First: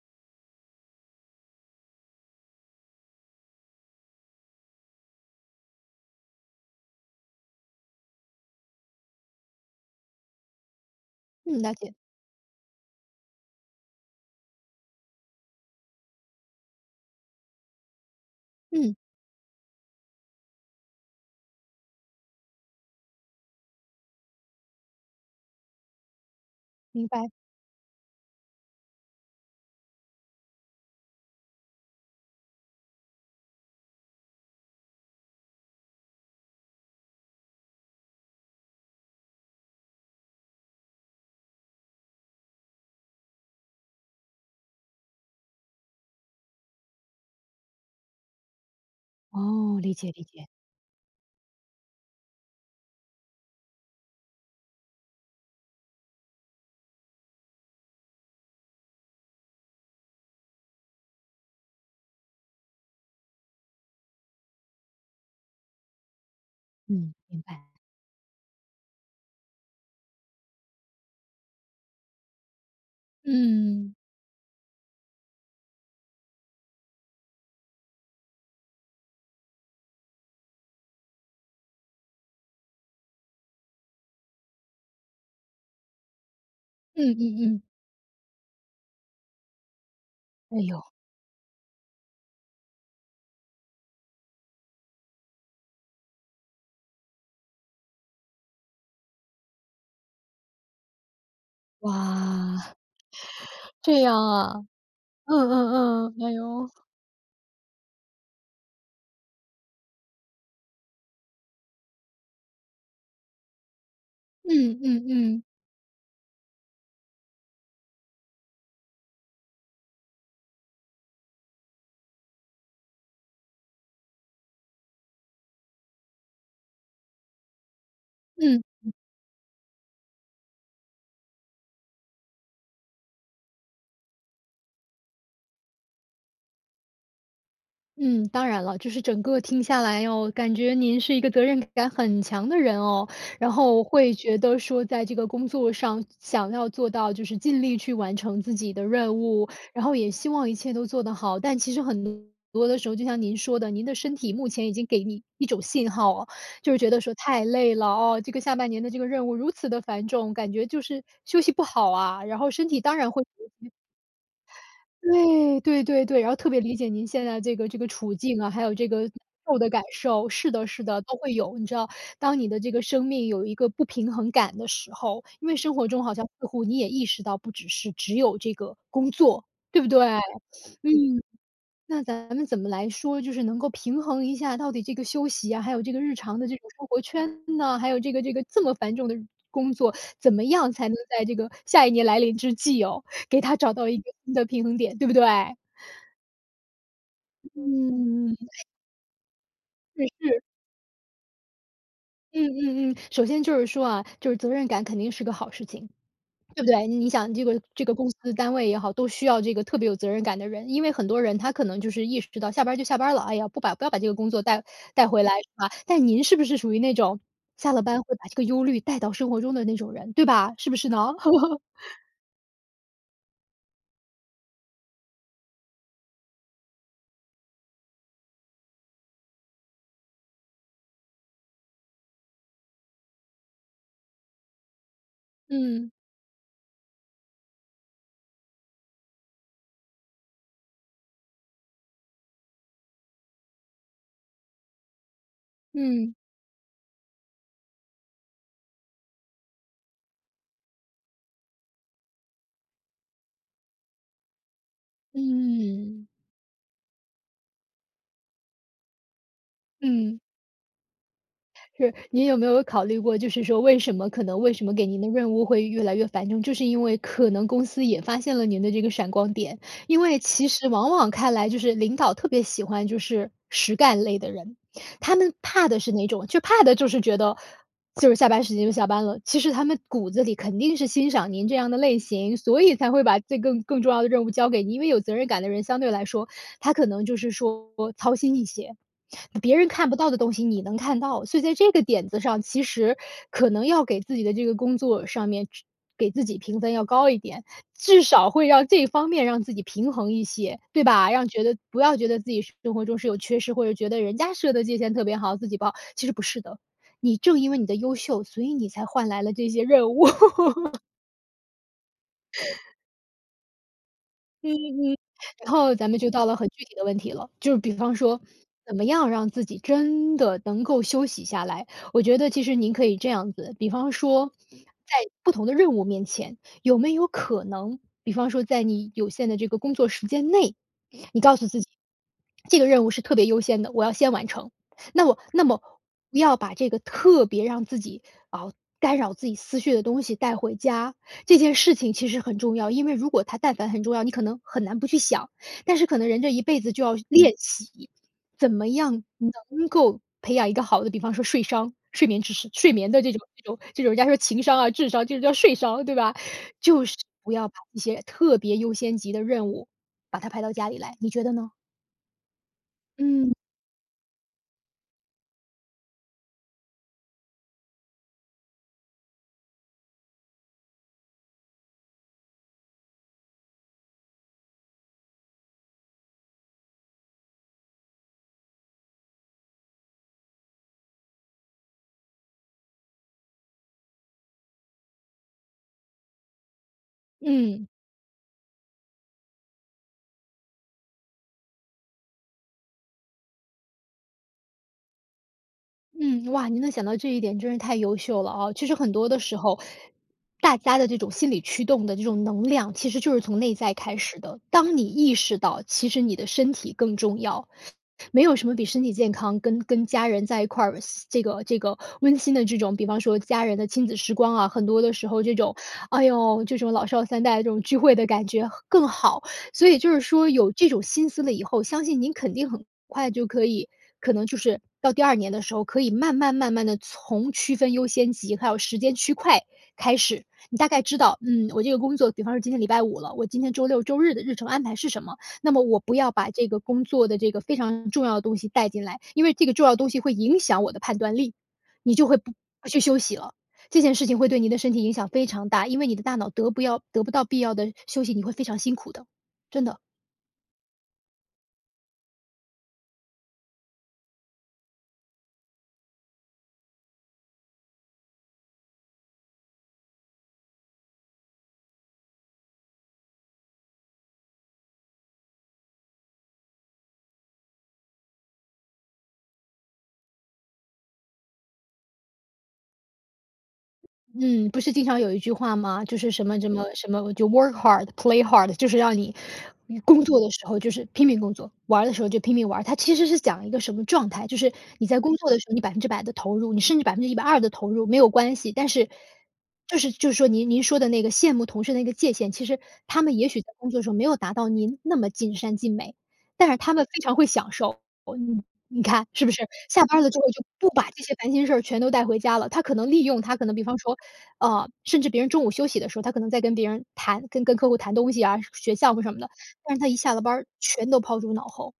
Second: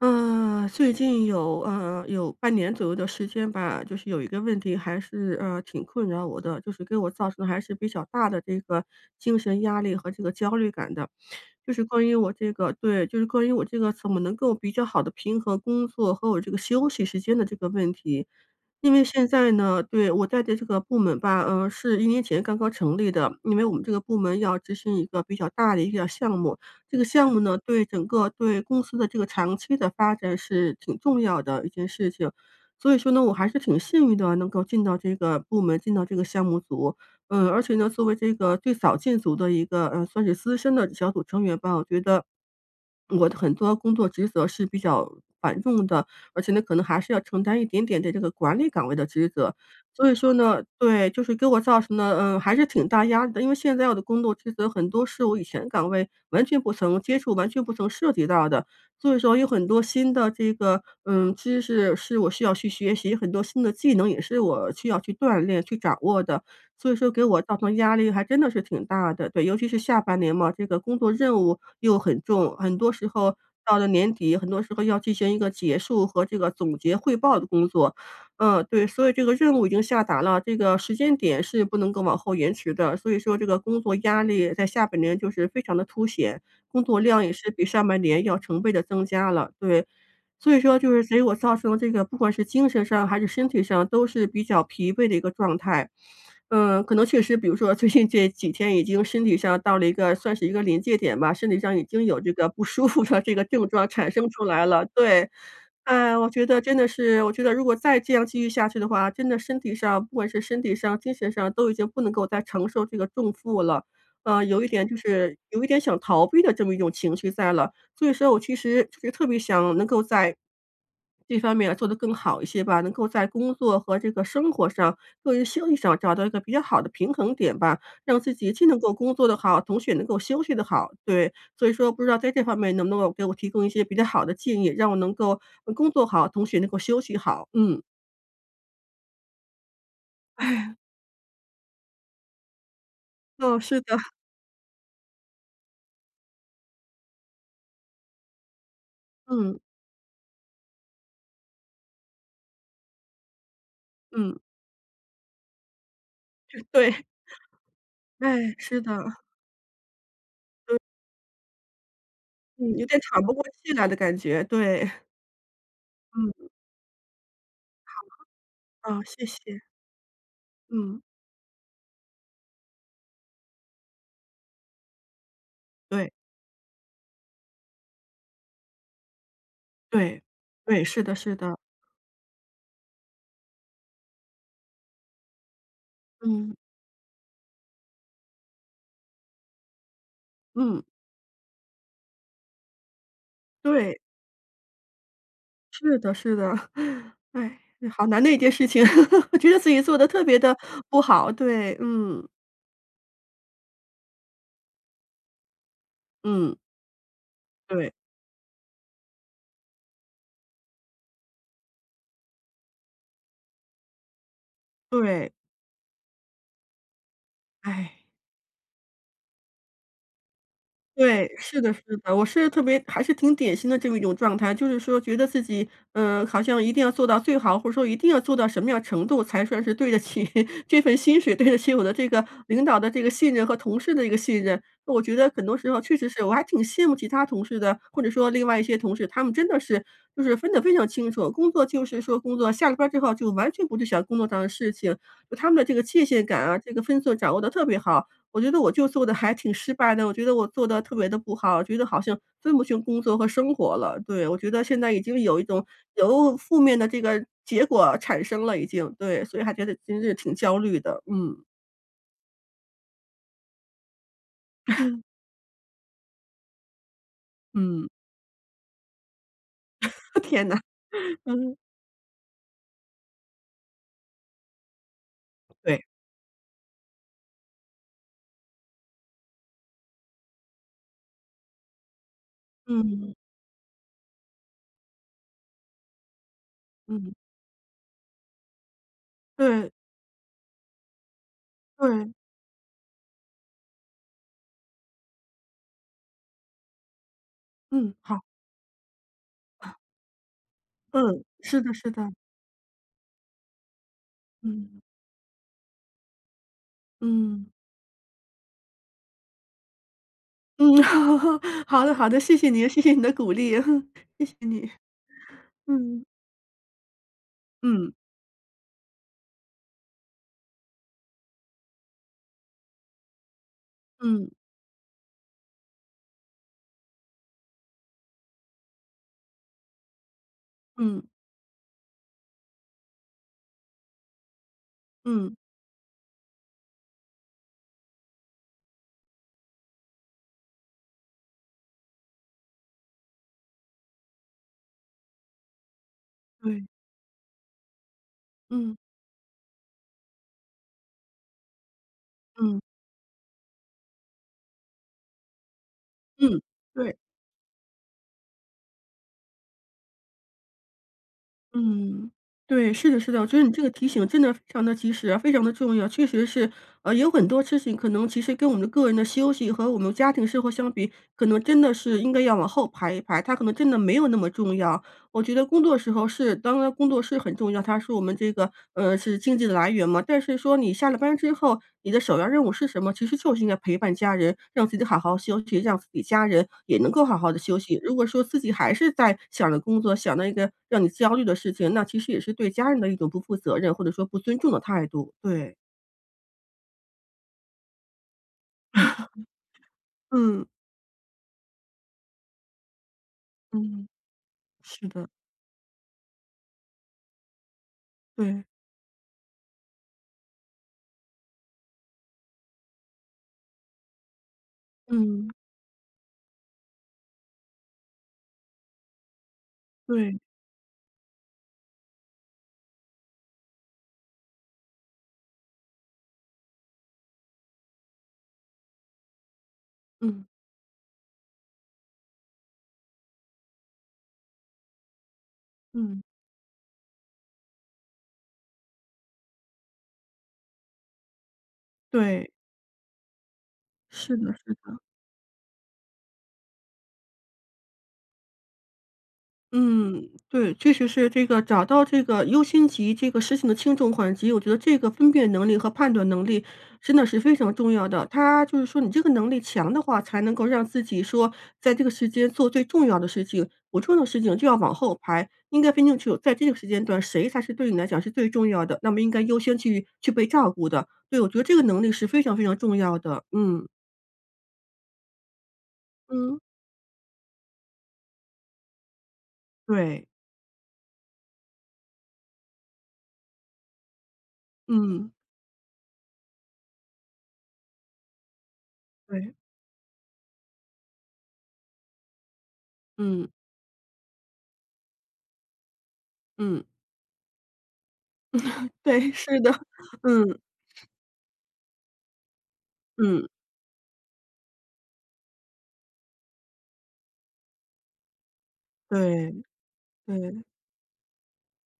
最近有半年左右的时间吧，就是有一个问题还是，挺困扰我的，就是给我造成还是比较大的这个精神压力和这个焦虑感的。嗯，就了是解，关于我这个对，就是关于我这个怎么能够比较好的平衡工作和我这个休息时间的这个问题。因嗯，为现在呢，对，我在的这个部门吧，是1年前刚刚成立的，因为我们这个部门要执行一个比较大的一个项目。这个明白。项目呢，对整个对公司的这个长期的发展是挺重要的一件事情。所以说呢，我还是挺幸运的，能够进到这个部门，进到这个项目组。而且呢，作为这个最早进组的一个，算是资深的小组成员吧，我觉得我的很多工作职责是比较繁重的，而且呢，可能还是要承担一点点的这个管理岗位的职责。哦，理所解以理说解，呢，对，就是给我造成了，还是挺大压力的。因为现在我的工作职责很多是我以前岗位完全不曾接触、完全不曾涉及到的，所以说有很多新的这个，知识是我需要去学习，很多新的技能也是我需要去锻炼、去掌握的。所以说嗯，给我明造白。成压力还真的是挺大的，对，尤其是下半年嘛，这个工作任务又很重，很多时候到了嗯，年底，很多时候要进行一个结束和这个总结汇报的工作。对，所以这个任务已经下达了，这个时间点是不能够往后延迟的。所以说这个工作压力在下半年就是非常的凸显，工作嗯量也是嗯嗯。比上半年要成倍的增加了，对。所哎以说呦，就是给我造成这个不管是精神上还是身体上都是比较疲惫的一个状态。可能确实比如说最近这几天已经身体上到了一个算是一个临界点吧，身体上已经有这个不哇！舒服的这个症 状这产样生出啊，来了，对。嗯嗯嗯，哎，我哎觉得呦，真的是，我觉得如果再这样继续下去的话，真的身体上，不管是身体上、精神上，都已经不能够再承受这个重负了。有一嗯点就嗯是嗯，有一点想逃避的这么一种情绪在了，所以说我其实就是特别想能够在这方面做得更好一些吧，能够在工作和这个生活上、个人休息上找到一个比较好的平衡点吧，让自己嗯。既能够工作的好，同时也能够休息的好。对，所以说不知道在这方面能不能够给我提供一些比较好的建议，让我能够，工作好，同学能够休息好，嗯。嗯，当然了，就是整个听下来哦，感哎，觉您是一个责任感很强的人哦。然哦，是后的。会觉得说，在这个工作上想要做到，就是尽力去完成自己的任务，嗯，然后也希望一切都做得好。但其实很多的时候，就像您说的，您的身体嗯，目前已经给你一种信号哦，就是觉得对，说太累了哦，这个哎，下半是年的，的这个任务如此的繁重，感觉对，就是休息不好啊，然后身嗯，体有当点然喘会。不过气来的感觉，对，对对对对，然嗯，后特别理解您现在这个处境啊，还有这啊，个谢谢，受的感受，是的是嗯，的，都会有。你知道，当你的这个生命有一个不平衡感的时候，因为生活中对，好像似乎你也意识到，不只是只有这个工作，对不对？对，对，是的嗯，是的，那咱们怎么来说，就是能够平衡一下，到底这个休息啊，还有这个日常的嗯，这种生活圈呢，还有这个这么繁重的工作，怎么样嗯，才能在这个下一年来临之际哦，给他找到一对，个新的平衡点，对不对？是的是的，哎，好难的嗯，一件事情，我觉得自己做的是特别是，的不好，对，嗯，嗯嗯嗯。首先就是说啊，就是责任感肯定是个好事情，嗯，对不对？你想这个这对，个公司单位也好，都需要这个特别有责任感的人，因为很多人他可能就是意识到下班儿就下班儿了，哎呀，不要把这个工作带回来，对，是吧？但您是不是属于那种下了哎。班会把这个忧虑带到生活中的那种人，对吧？是不是呢？对，是 的是的，我是特别还是挺典型的这么一种状态，就是说觉得自己，好像一定要做到最好，或者说一定要做到什么样程度才算是对得起 这份薪水，对得起我的这个领导的这个信任和同事的一个信任。我觉得很多时候嗯，确实是我还挺羡慕其他同事的，或者说另外一些同事，他们真的是就是分得非常清楚，工作就是说工作，下了班之后就完全不去想工作上的事情，就他们的这个界嗯，限感啊，这个分寸掌握的特别好。我觉得我就做的还挺失败的，我觉得我做的特别的不好，觉得好像分不清工作和生活了。对，我觉得现在已经有一种嗯，由负面的这个结果产生了已经，对，所以还觉得真是嗯。挺焦虑的。嗯，是，您有没有考虑过，就是说为什么给您的任务会越来越繁重，就是因为可能公司嗯，也发现了您的这个闪光点。因为 天其呐，实往往看来嗯，就是领导特别喜欢就是实干类的人，他们怕的对。是哪种？就怕的就是觉得就是下班时间就下班了，其实他们骨子里肯定是欣赏您这样的类型，所以才会嗯，把这更重要的任务交给你，因为有责任感的人相对来说他可能嗯，就是说操心一些，别人对，看不到的东西你能看到，所以在这个点对，子上，其实可能要给自己的这个工作上面给自己评分要高一点，嗯，至好，少会让这方面让自己平衡一些，对吧？嗯，让觉得是的，不是要的，觉得自己生活中是有缺失，或者觉得人家设的界嗯，限特别好，自己不好，其实不是的。你正嗯，因为你的优秀，所以你才换来了这些任务。嗯，好的，好的，谢谢你，谢谢你的鼓励，谢谢嗯你，嗯，然后咱们嗯，就到了很具体的问题了，就是比嗯，方说，怎么样让自己真的能够休息下来？我觉得其实您可以这样子，比方嗯，说，在不同的任务面前，有没有可能，比方说在你有限的这个工作时间内，嗯，你告诉自己，这个任务是特别优先的，我要先完成。那我嗯，那么不要把这个特别让自己啊干扰自己思绪的东西带回家，这件事情其实很重要，因为如果它但凡很重要，你可能很难不去想。但是可能人这一辈对，子就要练习，怎么嗯。样能够培养一个好的，比方说睡商、睡眠知识、嗯，睡眠的这种人家说情商啊、智商，这种叫睡商，对吧？嗯，就是对，不要把一些特别优先级的任务，把它排到家里来，你觉得呢？嗯，对，是的，是的，我嗯，觉得你这个提醒真的非常的及时啊，非常的重要。确实是，有很多事情可能其实跟我们的个人的休息和我们家庭生活相比，可能真的是应该要往后排一排，它可能真的没有那么重要。我觉得工作时候是，当然工作是很重要，它是我们这个是经济的来源嘛。但是说你下了班之后，你的首要任务是什么？其实就是应该陪伴家人，让自己好好休息，让自己家人也能够好好的休嗯。息。如果说自己还是在想着工作，想那个让你焦虑的事情，那其实也是对家人的一种不负责任或者说不尊重的态度。对，嗯，哇，您能想到这一点真是太优秀了啊！其实很多的时候，嗯大家的这种心理驱动的这种能量，其实就是从内在嗯，开始的。当你是的，意识到，其实你的身体更重要，没有对，什么比身体健康跟家人在一块儿这个温馨的这种，比方说家人的亲子时光啊，很多的时候嗯这种，哎呦，这种老少三代这种聚会的感觉更好。所以就是对，说有这种心思了以后，相信您肯定很快就可以，可能就是到第二年的时候，可以慢慢慢慢的从区分优先级，还有时间区块开嗯始。你大概知道，嗯，我这个工作，比方说今天礼拜五了，我今天周六周日的日程安排是什么？那么我不嗯。要把这个工作的这个非常重要的东西带进来，因为这个重要的东西会影响我的判断力，你就会对，不去休息了。这件事是情会的，对你是的身的。体影响非常大，因为你的大脑得不到必要的休息，你会非常辛苦的，真的。嗯，对，确实是这个找到这个优先级这个事情的轻重缓急，我觉得这个分辨能力和判断能力真的是非常重要的。他就是说你这个能力强的话，才能够让自己说在这个时间做最重要的事情，不重要的事情就要往后排，应该分清楚在这个时间段谁才是对你来讲是最重要的，那么应该优先去被照顾的。对，我觉得这个能力是非常非常重要的。嗯嗯，不是经常有一句话吗？就是什嗯，么什嗯么什么，就 work hard, play hard，就是让你工对，作的时候就是拼命工作，玩儿的时候就拼命玩儿。它其实是讲一个什么状态，就是你在嗯工作的时候，你100%的投入，你甚至120%的投入没有关系。但是对，就是说您说的那个羡慕同事的那个界限，其实他们嗯也许在工作的时候没有达到您那么尽善尽美，但是嗯，他们非常会享受。嗯，你看对，是不是是？的，下 班了之后嗯。就不把这些烦心事儿全都带回家了，他可能利用嗯，他可能比方说甚至别人中午休息的时候，他可能在跟别人谈跟客户谈东西啊，学项目什么的，对，但是他一下了班对，儿全都抛诸脑后。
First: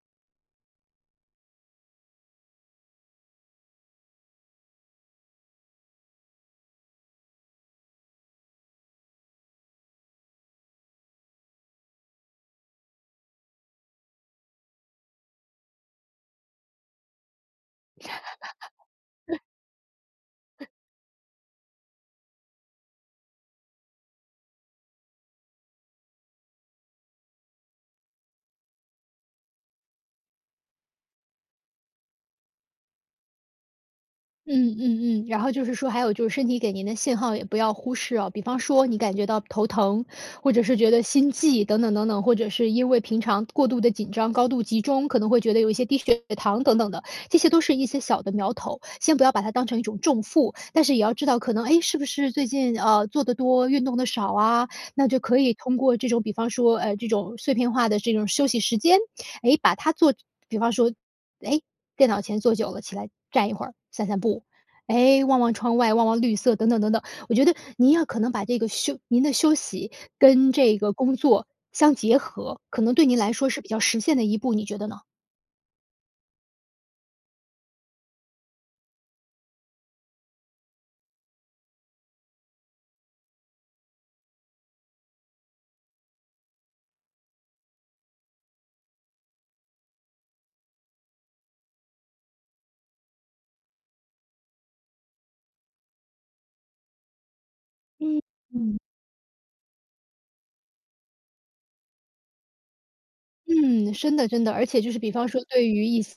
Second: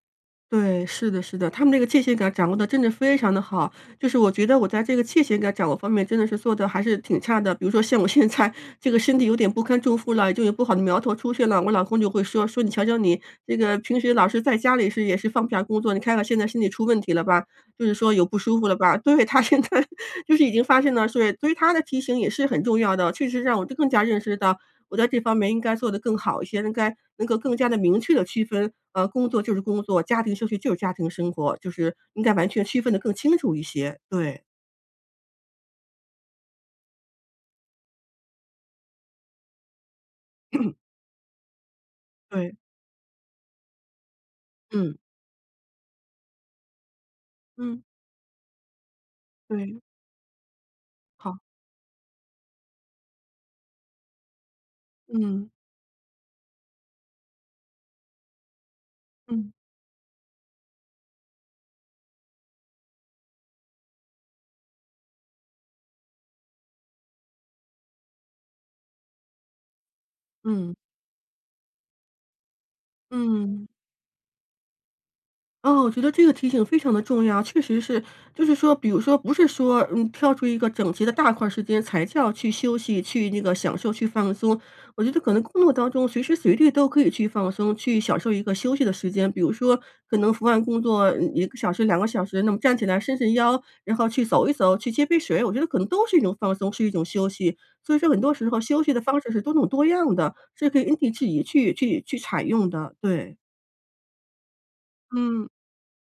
对，是的，是的，他们这个界限感掌握的真的非常的好，就是我觉得我在这个界限感掌握方面真的是做的还是挺差的。比如说像我现在这个身体有点不堪重负了，就有不好的苗头出现了，我老公就会说：“你瞧瞧你，这个平时老是在家里是也是放不下工作，你看看现在身体出问题了吧，就是说有不舒服了吧。对，他现在 就是已经发现了，所以他的提醒也是很重要的，确实让我就更加认识到我在这方面应该做得更好一些，应该能够更加的明确的区分，工作就是工作，家庭休息就是家庭生活，就是应该完全区分的更清楚一些。对，嗯嗯嗯，然后就是说，还有就是身体给您的信号也不要忽视哦，比方说你感觉到头疼，或者 是觉 得心悸等等等等，或者对，是因为平常过度的紧张、高度集嗯，中，可能会觉得有一些低血糖等等的，这些都是嗯，一些小的苗头，先不要把它当成对，一种重负，但是也要知好，道可能，哎，是不是最近做的多，运动的少啊？那就可嗯，以通过这种，比方说这种碎片化的这种休息时间，嗯，哎，把它做，比方说。哎，电脑前坐久了，起来站一会儿，散散步，哎，望望窗外，望望绿色，等等等等。我觉得您要可能把这个休您的休息跟嗯，这个工作相结合，可能对您来说是嗯。比较实现的一步，你觉得呢？哦，我觉得这个提醒非常的重要，确实是，就是说，比如说，不是说，跳出一个整齐的大块儿时间才叫去休息、去那个享受、去放松。我觉得可能工作当中随时随地都可以去放松、去享受一个休息的时间，比如说，可能伏案工作1个小时、2个小时，那么站起来伸伸腰，然后去走一走，去接杯水，我觉得可能都是一种放松，是一种休息。所以说，很嗯多时候嗯。休息的方式是多种多样的，是可以因地制宜去采用的。对，嗯，真的真的，而且就是比方说嗯对于一些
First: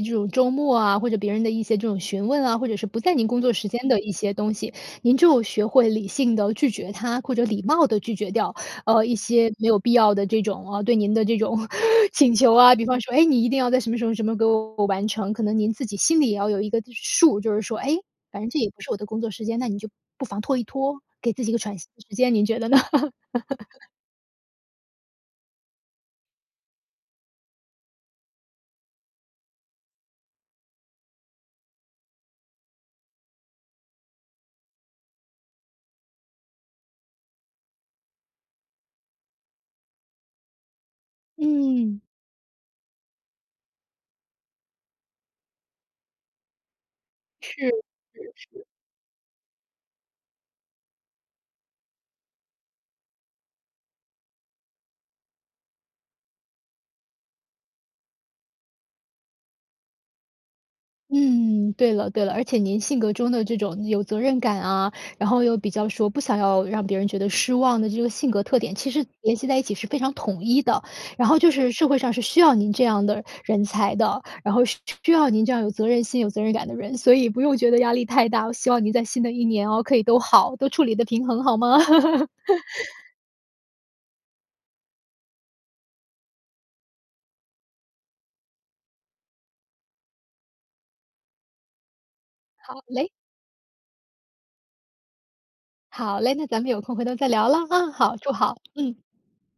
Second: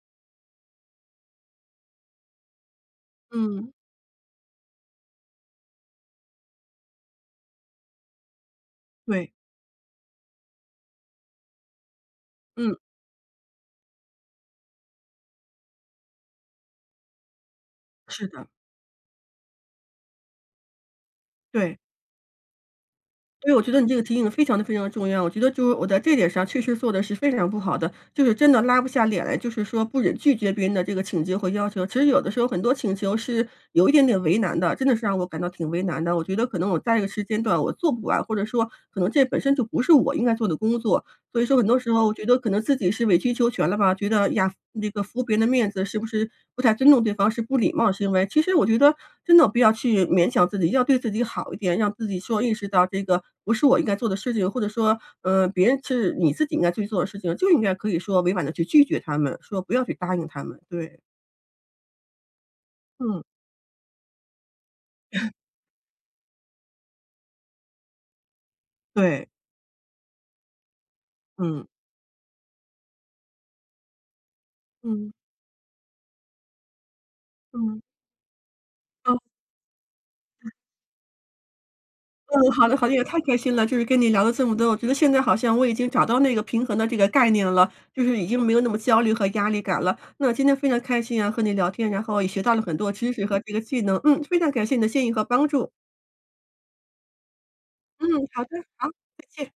这种周末啊，或者别人的一些这种询问啊，或者是不在您工作时嗯，间的一些东西，您就学会理性的拒绝他，或者礼貌的拒绝掉，一对。些没有必要的这种，啊，对您的这种 请求啊。嗯，比方说，哎，你一定要在什么什么什么给我完成，可能您自己心里也要有一个数，就是说，哎，是反的，正这也不是我的工作时间，那你就不妨拖一拖，给自己一个喘对，息的时间，您觉得呢？对，我觉得你这个提醒得非常的非常地重要。我觉得就是我在这点上确实做的是非常不好的，就是真的拉不下脸来，就是说不忍拒绝别人的这个请求和要求。其实有的时候很多请求是有一点点为难的，真的是让我感到挺为难的。我觉得可能我在这个时间段我做不完，或者说可能这本身就不是我应该做的工作。所以说很多时嗯，候我觉得可能自己是委曲求全了吧，觉得呀，那个服别人的面子是不是不太尊重对方，是不礼貌是。的行为。其实我觉得真的不要去勉强自己，要对自己好一点，让自己说意识到这个不是我应该做的事情，或者说，别人是你自己应该去做的事情，就应该可以说委婉的去拒绝他们，说不要去答应他们。对，嗯，对了对了，而且您性格嗯，中的这种有责任感啊，然后又比较说不想要让别人觉得失望的这个性格特点，其实对，联系在一起是非常统一的。然后就嗯，是社会上是需要您这样的人才的，然后需需嗯要您这样有责任心、有责任感的人，所以不用嗯觉得压嗯。力太大。我希望您在新的一年哦，可以都好，都处理的平衡，好吗？嗯，好的好的，也太开心了，就是跟你聊了这么多，我觉得现在好像我已经找到那个平衡的这个概念了，就是已经没有那么焦虑和压力感了。那今天非常开心啊，和你聊天，然后也学到了很好多嘞，知识和这个技能，非常感谢你的建议和帮助。好嘞，那咱们有空回头再聊了啊。嗯，好，祝好好，的，好，嗯。再见。